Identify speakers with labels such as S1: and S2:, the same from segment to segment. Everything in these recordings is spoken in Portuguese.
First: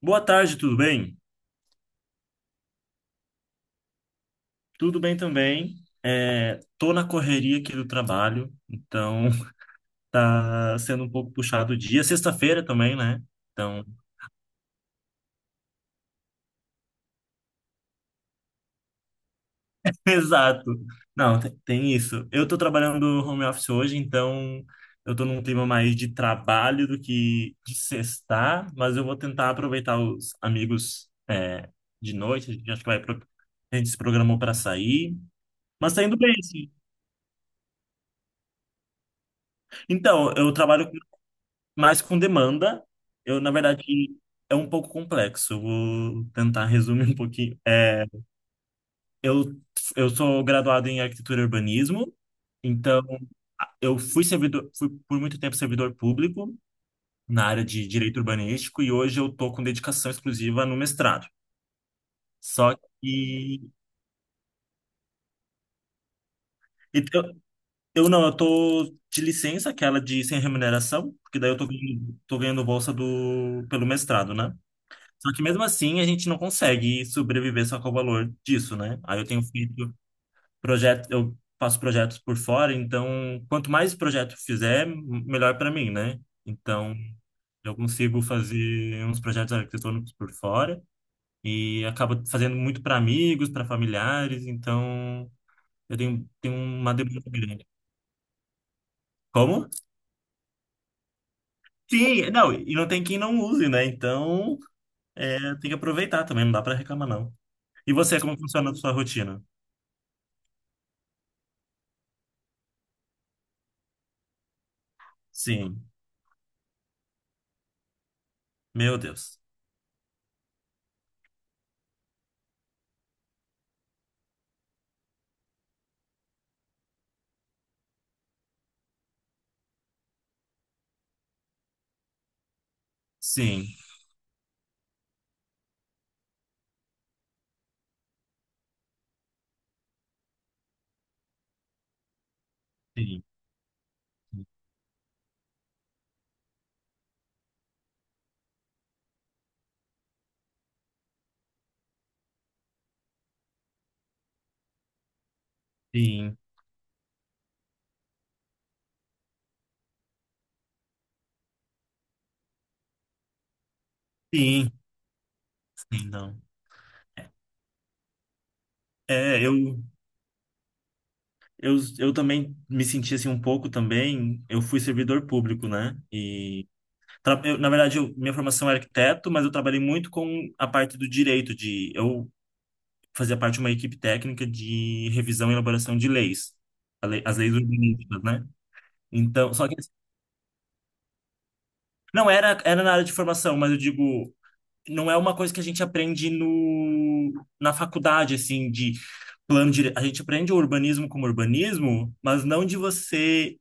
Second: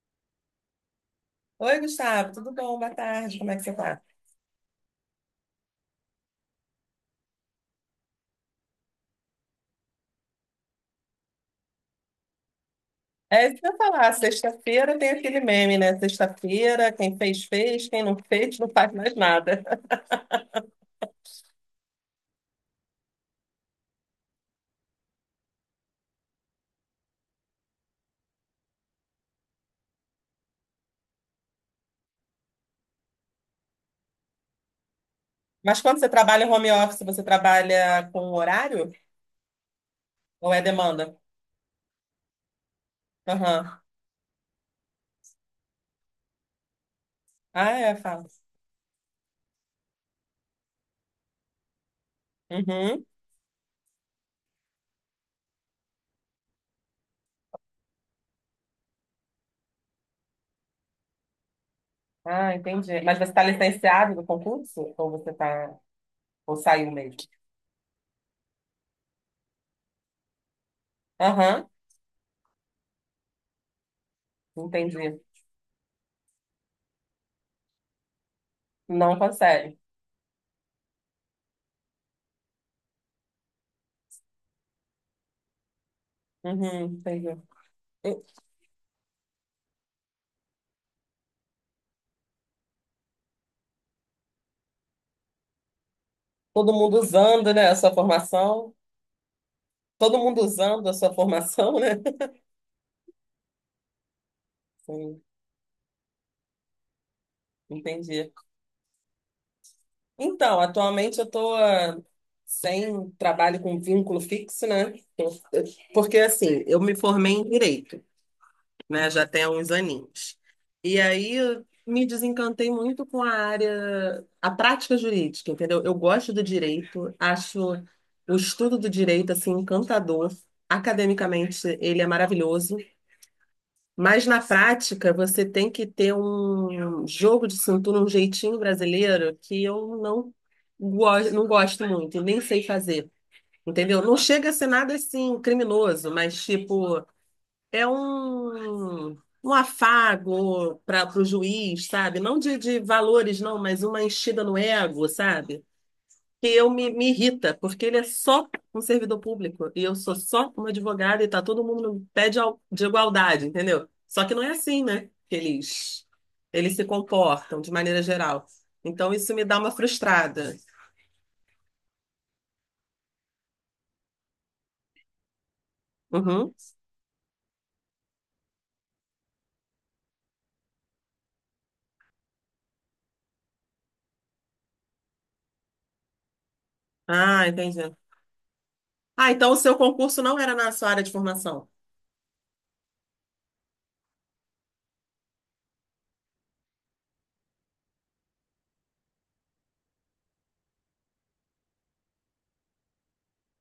S1: Boa tarde, tudo bem?
S2: Oi, Gustavo, tudo bom? Boa tarde, como é que você tá?
S1: Tudo bem também. É, tô na correria aqui do trabalho, então tá sendo um pouco puxado o dia. Sexta-feira também, né?
S2: É isso que eu ia
S1: Então,
S2: falar, sexta-feira tem aquele meme, né? Sexta-feira, quem fez, fez, quem não fez, não faz mais nada.
S1: exato. Não, tem isso. Eu tô trabalhando home office hoje, então eu tô num clima mais de trabalho do que de sextar, mas eu vou tentar aproveitar os amigos, de noite. A gente acho que A gente se programou para sair,
S2: Mas
S1: mas
S2: quando
S1: tá
S2: você
S1: indo bem,
S2: trabalha home
S1: sim.
S2: office, você trabalha com horário
S1: Então,
S2: ou
S1: eu
S2: é
S1: trabalho
S2: demanda?
S1: mas com demanda, eu, na
S2: Aham.
S1: verdade, é um pouco complexo. Vou tentar resumir um pouquinho.
S2: Ah, é, fala.
S1: Eu, eu sou graduado em arquitetura e urbanismo, então
S2: Uhum.
S1: eu fui servidor, fui por muito tempo servidor público na área de direito urbanístico e hoje eu tô com dedicação exclusiva no mestrado.
S2: Ah,
S1: Só
S2: entendi.
S1: que
S2: Mas você está licenciado do concurso? Ou você tá... Ou saiu
S1: e
S2: mesmo?
S1: eu, eu não, eu tô de licença, aquela de sem remuneração, porque daí eu
S2: Aham,
S1: tô ganhando bolsa do, pelo mestrado, né?
S2: entendi.
S1: Só que mesmo assim a gente não consegue sobreviver só com o valor disso, né?
S2: Não
S1: Aí eu tenho
S2: consegue.
S1: feito projetos, eu faço projetos por fora, então quanto mais projeto fizer, melhor para mim, né?
S2: Uhum,
S1: Então
S2: entendi.
S1: eu consigo fazer uns projetos arquitetônicos por fora e acabo fazendo muito para amigos, para familiares, então eu tenho
S2: Todo
S1: uma
S2: mundo
S1: demanda
S2: usando,
S1: grande.
S2: né, a sua formação.
S1: Como?
S2: Todo mundo usando a sua formação, né?
S1: Sim, não, e não tem quem não use, né? Então
S2: Sim,
S1: é, tem que aproveitar também, não dá para reclamar, não. E você,
S2: entendi.
S1: como funciona a sua rotina?
S2: Então, atualmente eu estou sem trabalho com vínculo fixo, né? Eu- eu-
S1: Sim.
S2: Porque assim, eu me formei em direito,
S1: Meu
S2: né? Já
S1: Deus.
S2: tem uns aninhos. E aí eu me desencantei muito com a área, a prática jurídica, entendeu? Eu gosto do direito, acho o estudo do direito assim encantador. Academicamente, ele é maravilhoso.
S1: Sim,
S2: Mas na prática, você tem que ter um jogo de cintura, um jeitinho brasileiro que eu não, go não gosto muito, nem sei fazer,
S1: sim,
S2: entendeu? Não chega a ser nada assim criminoso, mas tipo, é um afago para o juiz, sabe? Não de valores, não, mas uma enchida no ego, sabe?
S1: sim,
S2: Que me irrita, porque ele é só um servidor público e eu sou só uma advogada e tá todo mundo no pé de igualdade, entendeu? Só que não é
S1: sim,
S2: assim, né? Que eles,
S1: sim, não.
S2: eles se comportam de maneira geral. Então isso
S1: É,
S2: me
S1: eu,
S2: dá uma frustrada.
S1: eu também me senti assim um pouco também. Eu fui servidor público, né?
S2: Uhum.
S1: E tra- eu, na verdade, eu- minha formação é arquiteto, mas eu trabalhei muito com a parte do direito de eu fazia parte de uma equipe técnica de revisão e elaboração de leis, as
S2: Ah,
S1: leis
S2: entendi.
S1: urbanísticas, né?
S2: Ah, então
S1: Então,
S2: o
S1: só
S2: seu
S1: que
S2: concurso não era na sua área de formação,
S1: não era era na área de formação, mas eu digo não é uma coisa que a gente aprende no, na faculdade, assim, de plano dire... A gente aprende o urbanismo como urbanismo, mas não de você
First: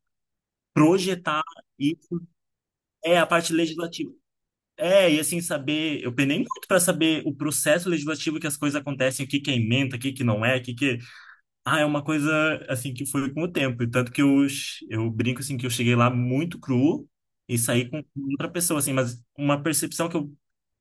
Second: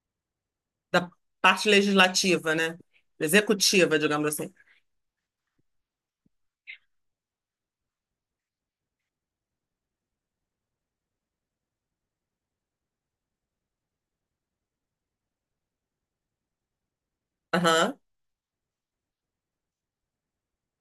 S2: da
S1: projetar
S2: parte
S1: isso.
S2: legislativa, né?
S1: É a parte
S2: Executiva,
S1: legislativa.
S2: digamos assim.
S1: É, e assim, saber. Eu penei muito para saber o processo legislativo que as coisas acontecem, o que que é emenda, o que que não é, o que que. É. Ah, é uma coisa, assim, que foi com o tempo. E tanto que eu brinco, assim, que eu cheguei lá muito cru e saí
S2: Aham.
S1: com outra pessoa, assim, mas uma percepção que eu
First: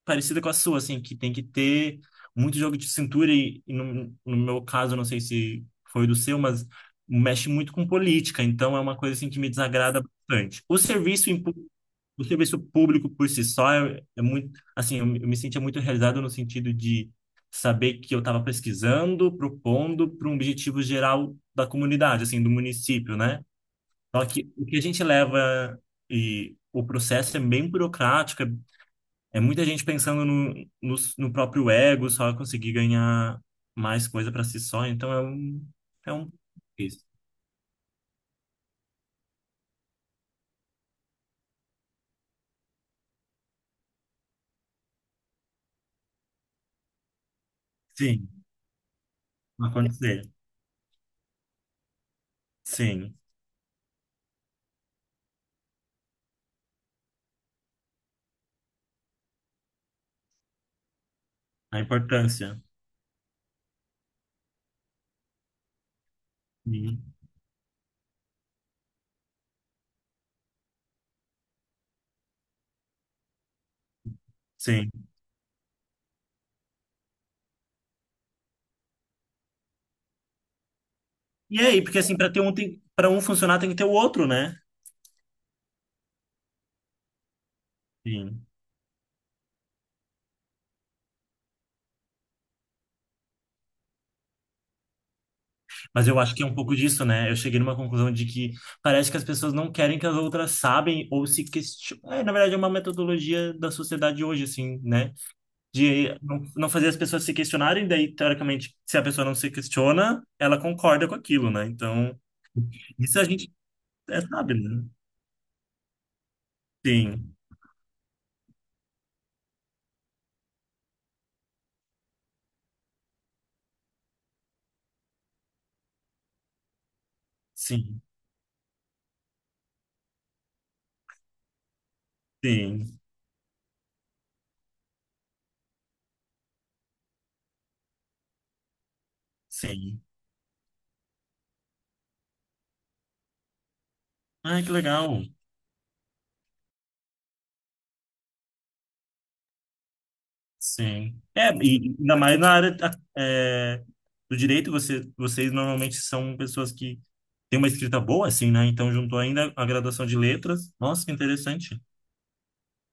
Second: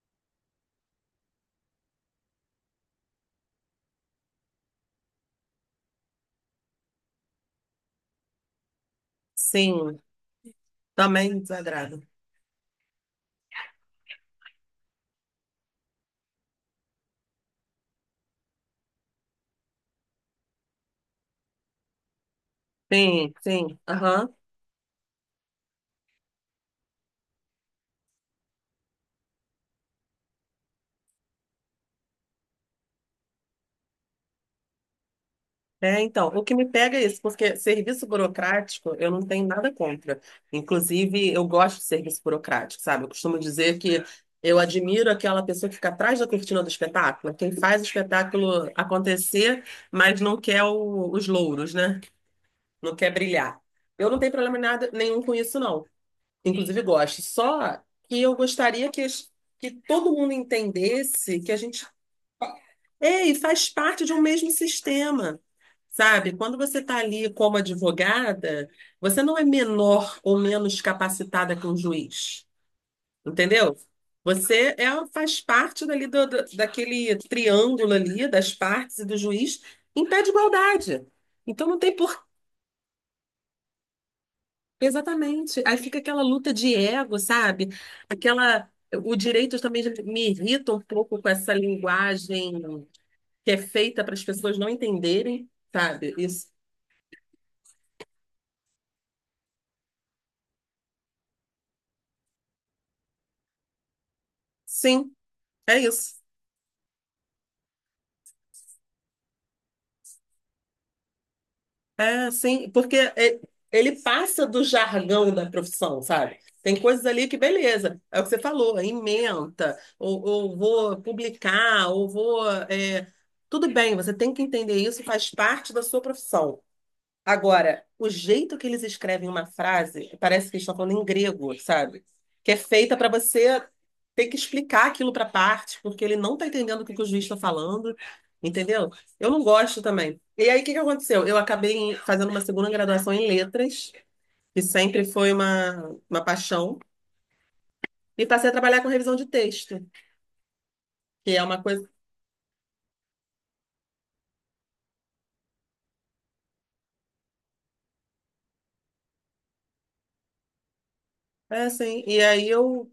S1: parecida com a sua, assim, que tem que ter muito jogo de cintura e no meu caso, não sei se foi do seu, mas mexe muito com política, então é uma coisa assim que me
S2: Sim,
S1: desagrada bastante.
S2: também desagrado.
S1: O serviço público por si só é muito, assim, eu me sentia muito realizado no sentido de saber que eu estava pesquisando, propondo para um objetivo geral da comunidade, assim, do município,
S2: Sim,
S1: né?
S2: sim.
S1: Só
S2: Aham.
S1: que o que a gente leva e o processo é bem burocrático, é muita gente pensando no próprio ego, só conseguir ganhar mais coisa para si só. Então
S2: É,
S1: é
S2: então,
S1: um
S2: o que me pega
S1: isso.
S2: é isso, porque serviço burocrático eu não tenho nada contra. Inclusive, eu gosto de serviço burocrático, sabe? Eu costumo dizer que eu admiro aquela pessoa que fica atrás da cortina do espetáculo, quem faz o
S1: Sim,
S2: espetáculo acontecer, mas
S1: acontecer.
S2: não quer os louros, né? Não quer
S1: Sim,
S2: brilhar. Eu não tenho problema nada, nenhum com isso, não. Inclusive, gosto. Só que eu gostaria que todo mundo entendesse que a
S1: a
S2: gente
S1: importância.
S2: é, e faz parte de um mesmo sistema, sabe? Quando você está
S1: Sim.
S2: ali como advogada, você não é menor ou menos capacitada que um juiz, entendeu? Você é,
S1: Sim.
S2: faz parte dali daquele triângulo ali, das partes e do juiz, em pé de igualdade.
S1: E
S2: Então
S1: é
S2: não
S1: aí,
S2: tem
S1: porque assim,
S2: por...
S1: para para um funcionar tem que ter o outro, né?
S2: Exatamente. Aí fica aquela luta de ego, sabe?
S1: Sim.
S2: Aquela... O direito também me irrita um pouco com essa linguagem que é feita para as pessoas não entenderem,
S1: Mas
S2: sabe?
S1: eu acho que é
S2: Isso.
S1: um pouco disso, né? Eu cheguei numa conclusão de que parece que as pessoas não querem que as outras sabem ou se questionem. É, na verdade, é uma metodologia da sociedade hoje, assim,
S2: Sim,
S1: né?
S2: é
S1: de
S2: isso.
S1: não fazer as pessoas se questionarem, daí, teoricamente, se a pessoa não se questiona, ela concorda com aquilo, né? Então,
S2: É, sim,
S1: isso a gente
S2: ele
S1: é,
S2: passa
S1: sabe,
S2: do
S1: né?
S2: jargão da profissão, sabe? Tem coisas ali
S1: Sim,
S2: que, beleza, é o que você falou, é ementa, ou vou publicar, ou vou. É, tudo bem, você tem que entender isso, faz parte da sua profissão. Agora,
S1: sim,
S2: o jeito que eles escrevem uma frase, parece que eles estão falando em grego, sabe? Que é feita
S1: sim,
S2: para você ter que explicar aquilo para parte, porque ele não está entendendo o que o juiz está falando, entendeu? Eu não gosto
S1: sim.
S2: também. E aí, o que que aconteceu? Eu acabei fazendo uma segunda graduação em letras, que
S1: Ai, que
S2: sempre
S1: legal.
S2: foi uma paixão, e passei a trabalhar com revisão de texto,
S1: Sim.
S2: que é
S1: É,
S2: uma coisa.
S1: e ainda mais na é, do direito, vocês normalmente são pessoas que têm uma escrita boa, assim, né? Então, juntou ainda a graduação de letras. Nossa, que
S2: É
S1: interessante.
S2: assim. E aí, eu.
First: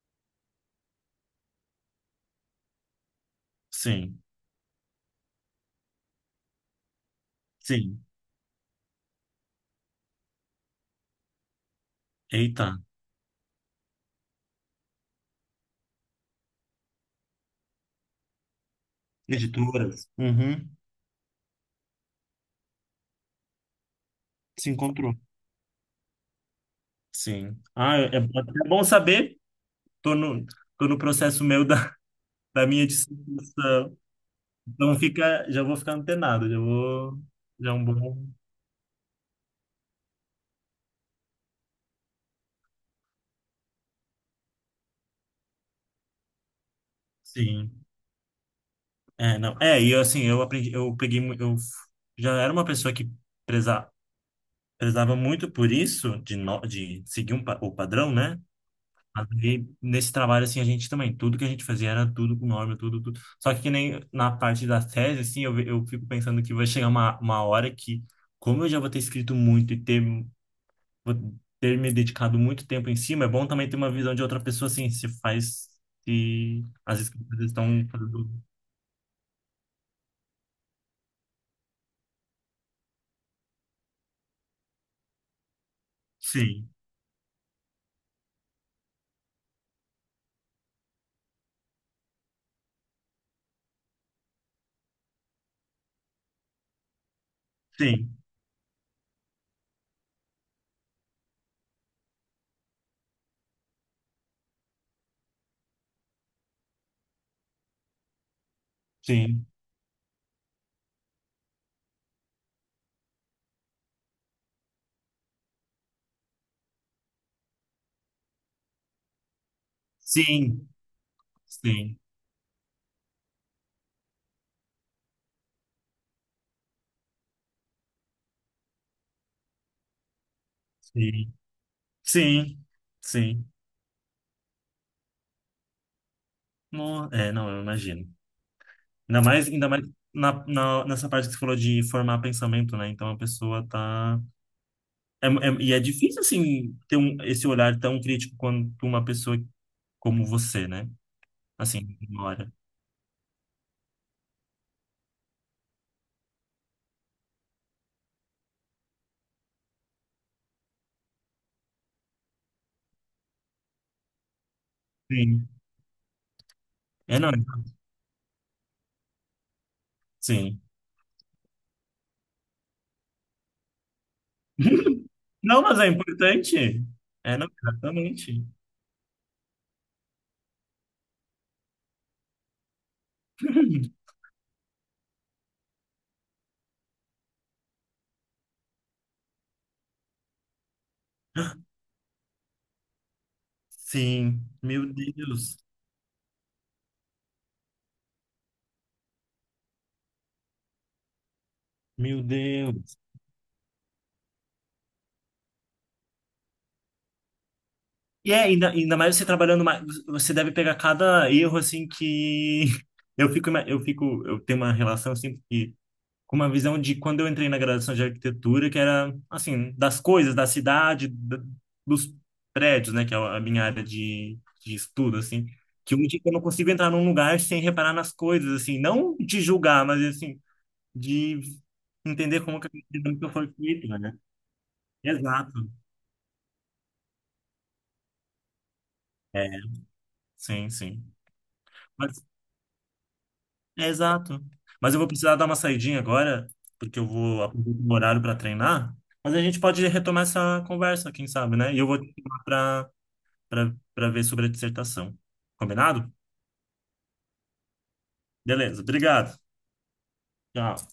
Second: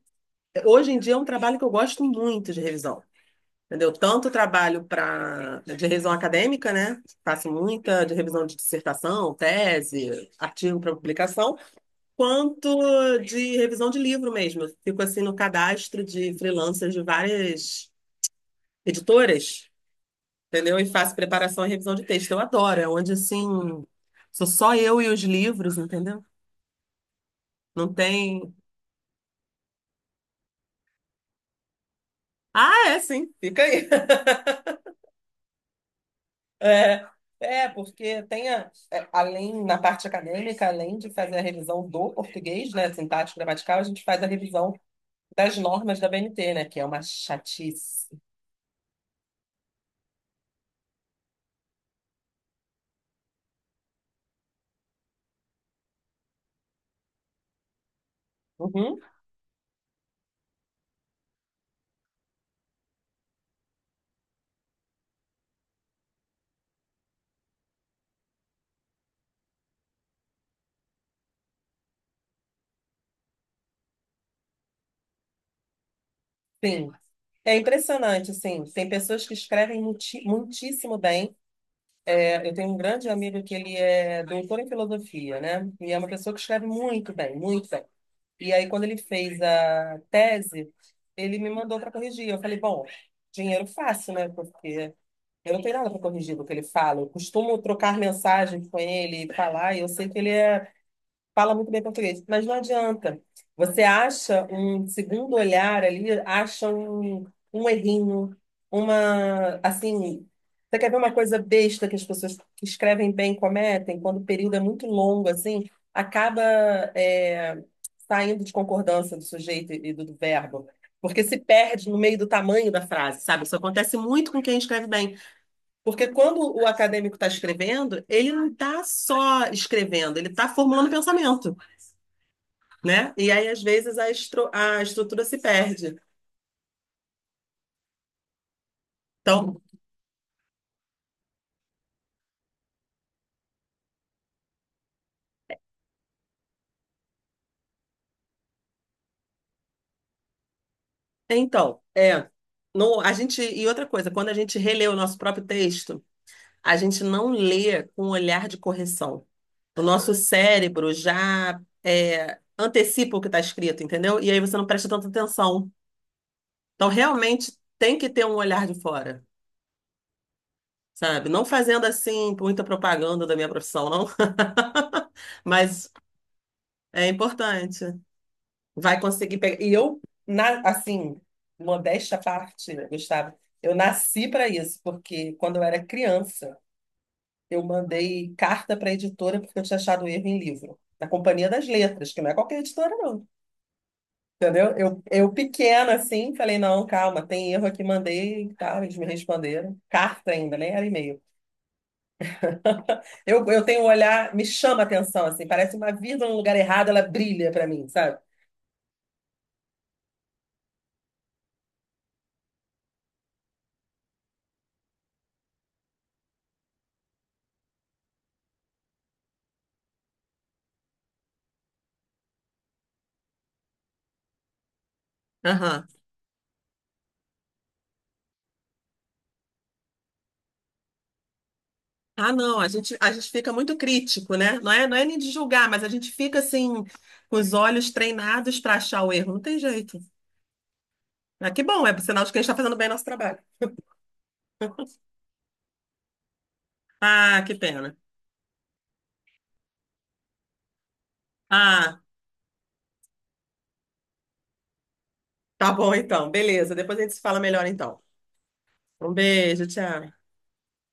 S2: Hoje em dia é um trabalho que eu gosto muito de revisão. Entendeu?
S1: Sim,
S2: Tanto trabalho para de revisão acadêmica, né? Faço
S1: sim.
S2: muita de revisão de dissertação, tese, artigo para publicação,
S1: Eita.
S2: quanto de revisão de livro mesmo. Eu fico assim no cadastro de freelancers de várias editoras,
S1: Editoras. Uhum.
S2: entendeu? E faço preparação e revisão de texto. Eu adoro, é onde assim sou
S1: Se
S2: só eu e
S1: encontrou.
S2: os livros, entendeu?
S1: Sim.
S2: Não
S1: Ah, é
S2: tem.
S1: é bom saber. Tô no, tô no processo meu da, da minha
S2: Ah, é sim, fica aí.
S1: dissertação. Então fica, já vou ficar antenado, já
S2: É,
S1: vou,
S2: é,
S1: já é um
S2: porque
S1: bom.
S2: tem a, é, além, na parte acadêmica, além de fazer a revisão do português, né, sintático, gramatical, a gente faz a revisão das normas da BNT, né, que é uma
S1: Sim.
S2: chatice.
S1: É, não. Eu aprendi, eu peguei, mu- eu f- já era uma pessoa que preza, prezava muito por isso de no, de seguir um, o padrão, né?
S2: Uhum,
S1: Mas aí, nesse trabalho, assim, a gente também, tudo que a gente fazia era tudo com norma, tudo, tudo. Só que nem na parte da tese, assim, eu fico pensando que vai chegar uma hora que, como eu já vou ter escrito muito e ter, vou ter me dedicado muito tempo em cima, é bom também ter uma visão de outra pessoa, assim, se faz, se
S2: sim.
S1: as escrituras
S2: É
S1: estão
S2: impressionante,
S1: fazendo...
S2: assim, tem pessoas que escrevem muitíssimo bem. É, eu tenho um grande amigo que ele é doutor em filosofia, né, e é uma pessoa que escreve
S1: Sim,
S2: muito bem, muito bem. E aí, quando ele fez a tese, ele me mandou para corrigir. Eu falei, bom, dinheiro fácil, né, porque eu não tenho nada para corrigir do que ele fala. Eu costumo trocar
S1: sim,
S2: mensagens com ele, e falar, e eu sei que fala muito bem português, mas não adianta. Você acha um segundo olhar ali, acha um errinho,
S1: sim,
S2: uma, assim, você quer ver uma coisa besta que as pessoas que escrevem bem cometem, quando o período é muito longo, assim, acaba é, saindo de concordância do sujeito e do verbo, porque se perde no
S1: sim,
S2: meio do tamanho da frase, sabe? Isso acontece muito com quem escreve bem. Porque quando o acadêmico está escrevendo, ele não está só escrevendo, ele está formulando
S1: sim,
S2: pensamento,
S1: sim,
S2: né? E
S1: sim,
S2: aí,
S1: sim.
S2: às vezes, a estrutura se perde.
S1: Não, eu imagino.
S2: Então,
S1: Ainda mais na, nessa parte que você falou de formar pensamento, né? Então a pessoa tá. E é difícil, assim, ter esse olhar tão crítico quanto uma pessoa como você, né?
S2: então
S1: Assim, na
S2: é,
S1: hora.
S2: no, a gente, e outra coisa, quando a gente relê o nosso próprio texto, a gente não lê com um olhar de correção. O nosso cérebro já antecipa o que está escrito, entendeu? E aí você não presta tanta
S1: Sim.
S2: atenção. Então,
S1: É, não, é,
S2: realmente, tem que ter um olhar de fora.
S1: sim.
S2: Sabe? Não fazendo assim muita propaganda da minha profissão, não.
S1: Não, mas é
S2: Mas
S1: importante.
S2: é
S1: É, não,
S2: importante.
S1: exatamente.
S2: Vai conseguir pegar. E eu, assim, modéstia à parte, né, Gustavo, eu nasci para isso, porque quando eu era criança, eu mandei carta para a editora porque eu tinha achado erro em livro, na Companhia das Letras, que não é qualquer editora, não.
S1: Sim,
S2: Entendeu? Eu pequena, assim, falei, não, calma, tem erro aqui, mandei e tal, eles me responderam. Carta ainda, nem era e-mail.
S1: Meu Deus.
S2: Eu tenho um olhar, me chama a atenção, assim, parece uma vírgula no lugar errado, ela brilha pra mim, sabe?
S1: Ainda mais você trabalhando mais, você deve pegar cada erro assim que eu fico, eu tenho uma relação assim que com uma visão de quando eu entrei na graduação de arquitetura, que era, assim, das coisas, da cidade, dos prédios, né, que é a minha área de estudo, assim,
S2: Aham.
S1: que hoje eu não consigo entrar num lugar sem reparar nas coisas, assim, não de julgar, mas, assim, de
S2: Ah,
S1: entender
S2: não,
S1: como que a
S2: a
S1: dinâmica
S2: gente
S1: foi
S2: fica muito
S1: feita, né?
S2: crítico, né? Não é nem de
S1: Exato.
S2: julgar, mas a gente fica assim, com os olhos treinados para achar o erro. Não
S1: É,
S2: tem jeito.
S1: sim.
S2: Ah, que bom, é
S1: Mas,
S2: sinal de que a gente está fazendo bem nosso trabalho.
S1: é exato. Mas eu vou precisar dar uma saidinha agora, porque eu
S2: Ah,
S1: vou
S2: que
S1: aproveitar o
S2: pena.
S1: horário para treinar. Mas a gente pode retomar essa conversa, quem sabe, né? E eu vou
S2: Ah,
S1: te chamar para para ver sobre a dissertação.
S2: tá bom
S1: Combinado?
S2: então, beleza. Depois a gente se fala melhor então.
S1: Beleza,
S2: Um
S1: obrigado.
S2: beijo, tchau.
S1: Tchau.